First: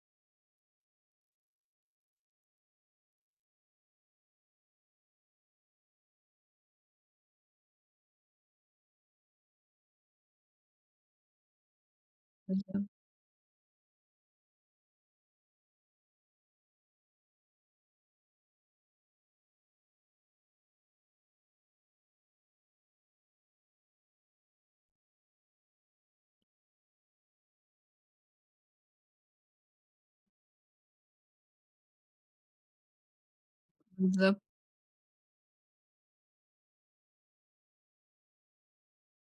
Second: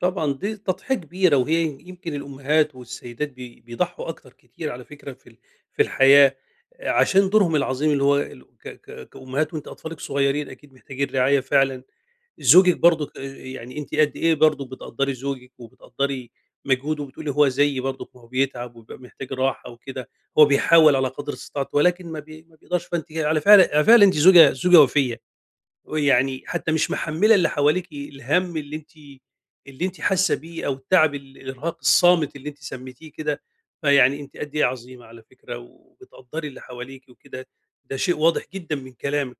طبعًا دي تضحية كبيرة، وهي يمكن الأمهات والسيدات بي بيضحوا أكتر كتير على فكرة في ال في الحياة، آآ، عشان دورهم العظيم اللي هو الو ك ك كأمهات. وأنتِ أطفالِك صغيّرين، أكيد محتاجين رعاية فعلًا. زوجِك بالضب برضُك، آآ، يعني أنتِ قد إيه برضه بتقدّري زوجِك وبتقدّري مجهوده، وبتقولي هو زيي برضُك، ما هو بيتعب ويبقى محتاج راحة وكده، هو بيحاول على قدْر استطاعته، ولكن ما بي ما بيقدرش. فأنتِ ي على فعل على فعل، أنتِ زوجة زوجة وفيّة، ويعني حتى مش محملة اللي حواليكِ الهَم اللي أنتِ اللي أنتِ حاسة بيه أو التعب، الإرهاق الصامت اللي أنتِ سميتِيه كده. فيعني أنتِ بالضبط. قد إيه عظيمة على فكرة، وبتقدّري اللي حواليكِ وكده، ده شيء واضح جدًا من كلامِك.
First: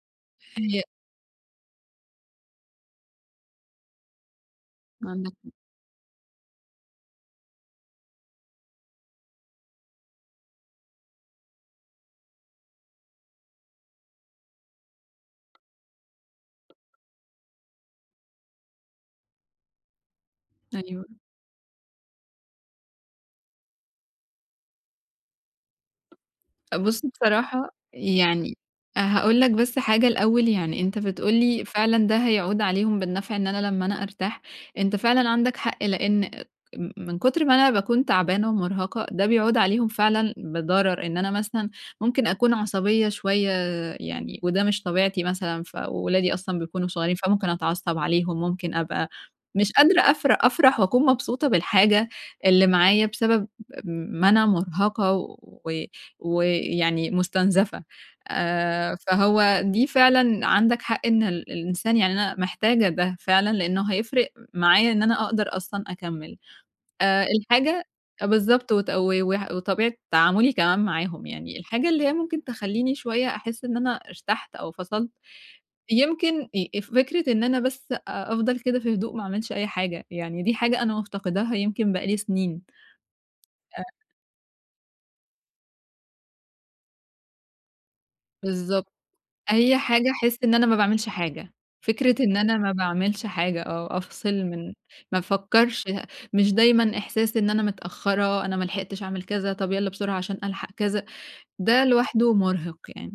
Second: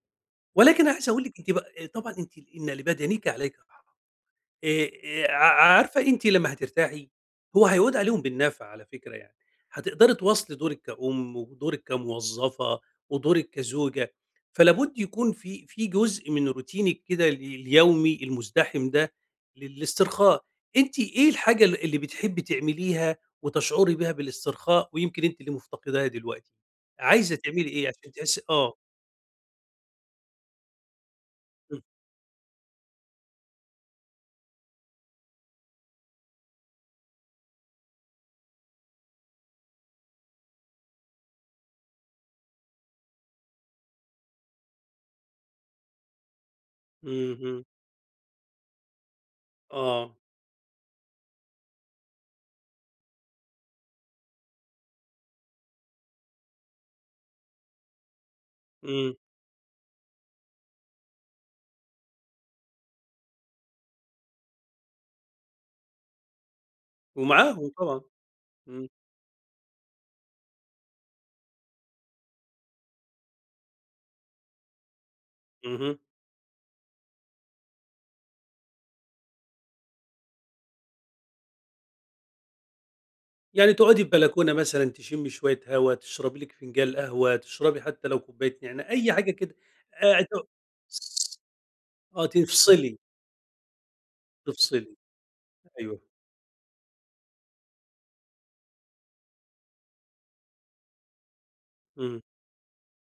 هي ولكن أنا عايز أقول لِك، أنتِ بق طبعًا أنتِ لإن لبدنِك عليك [unintelligible] آآ، آآ، عندك ع حق. عارفة أنتِ لمّا هترتاحي، هو هيعود عليهم بالنفع على فكرة يعني. هتقدري تواصلي دورِك كأُم، ودورِك كموظفة، ودورِك كزوجة. فلا بد يكون في في جزء من روتينِك كده ال اليومي المزدحم ده للاسترخاء. أنتِ أيوه. إيه الحاجة اللي اللي بتحبي تعمليها وتشعري بيها بالاسترخاء، ويمكن أنتِ اللي مفتقداها دلوقتي؟ بُص، عايزة تعملي بصراحة إيه عشان تحسّي يعني آه. هاقول لك بس حاجة الأول، يعني أنت بتقول لي إمم. فعلًا ده هيعود عليهم بالنفع، إن أنا لمّا أنا أرتاح. أنت فعلًا عندك حق، لإن آآ، م من كتر ما أنا باكون تعبانة ومرهقة، ده بيعود عليهم فعلًا بضرر، إن أنا مثلًا ممكن أكون عصبية شوية، يعني وده مش طبيعتي مثلًا. فولادي أصلًا بيكونوا صغيّرين، فممكن اهم. أتعصب عليهم، ممكن أبقى مش قادرة آه. أفر أفرح وأكون مبسوطة بالحاجة اللي معايّا بسبب م ما أنا مرهقة و ويعني مستنزفة. آآ، إمم. فهو دي فعلًا عندك حق، إن ال الإنسان يعني أنا محتاجة ده فعلًا، لإنه هيفرق معايا إن أنا أقدر أصلًا أكمل، آآ، ومعاهم الحاجة طبعًا. بالضبط، إمم. وت و وح وطبيعة تعاملي كمان معاهم. يعني الحاجة اللي هي ممكن تخلّيني شوية أحس إن أنا ارتحت أو فصلت، اهم. يمكن آآ، فكرة إن أنا بس أ أفضل كده في هدوء، ما أعملش أي حاجة، يعني دي حاجة أنا مفتقداها يمكن بقى لي سنين. يعني أ تقعُدي في بلكونة مثلًا، تشمي شوية هوا، تشربي لِك فنجال قهوة، تشربي حتى لو كوباية نعنا بالضبط، أي حاجة كده أي حاجة أ احس تو إن أنا ما باعملش ص حاجة. فكرة آه، إن أنا ما تفصلي. باعملش حاجة، آه، أفصل من تفصلي، ما افكّرش أيوه. ه مش دايمًا إحساس إن أنا متأخرة، أنا ملحقتش أعمل كذا، طب، يالّا بسرعة عشان ألحق كذا. ده إمم. لوحده مرهق يعني.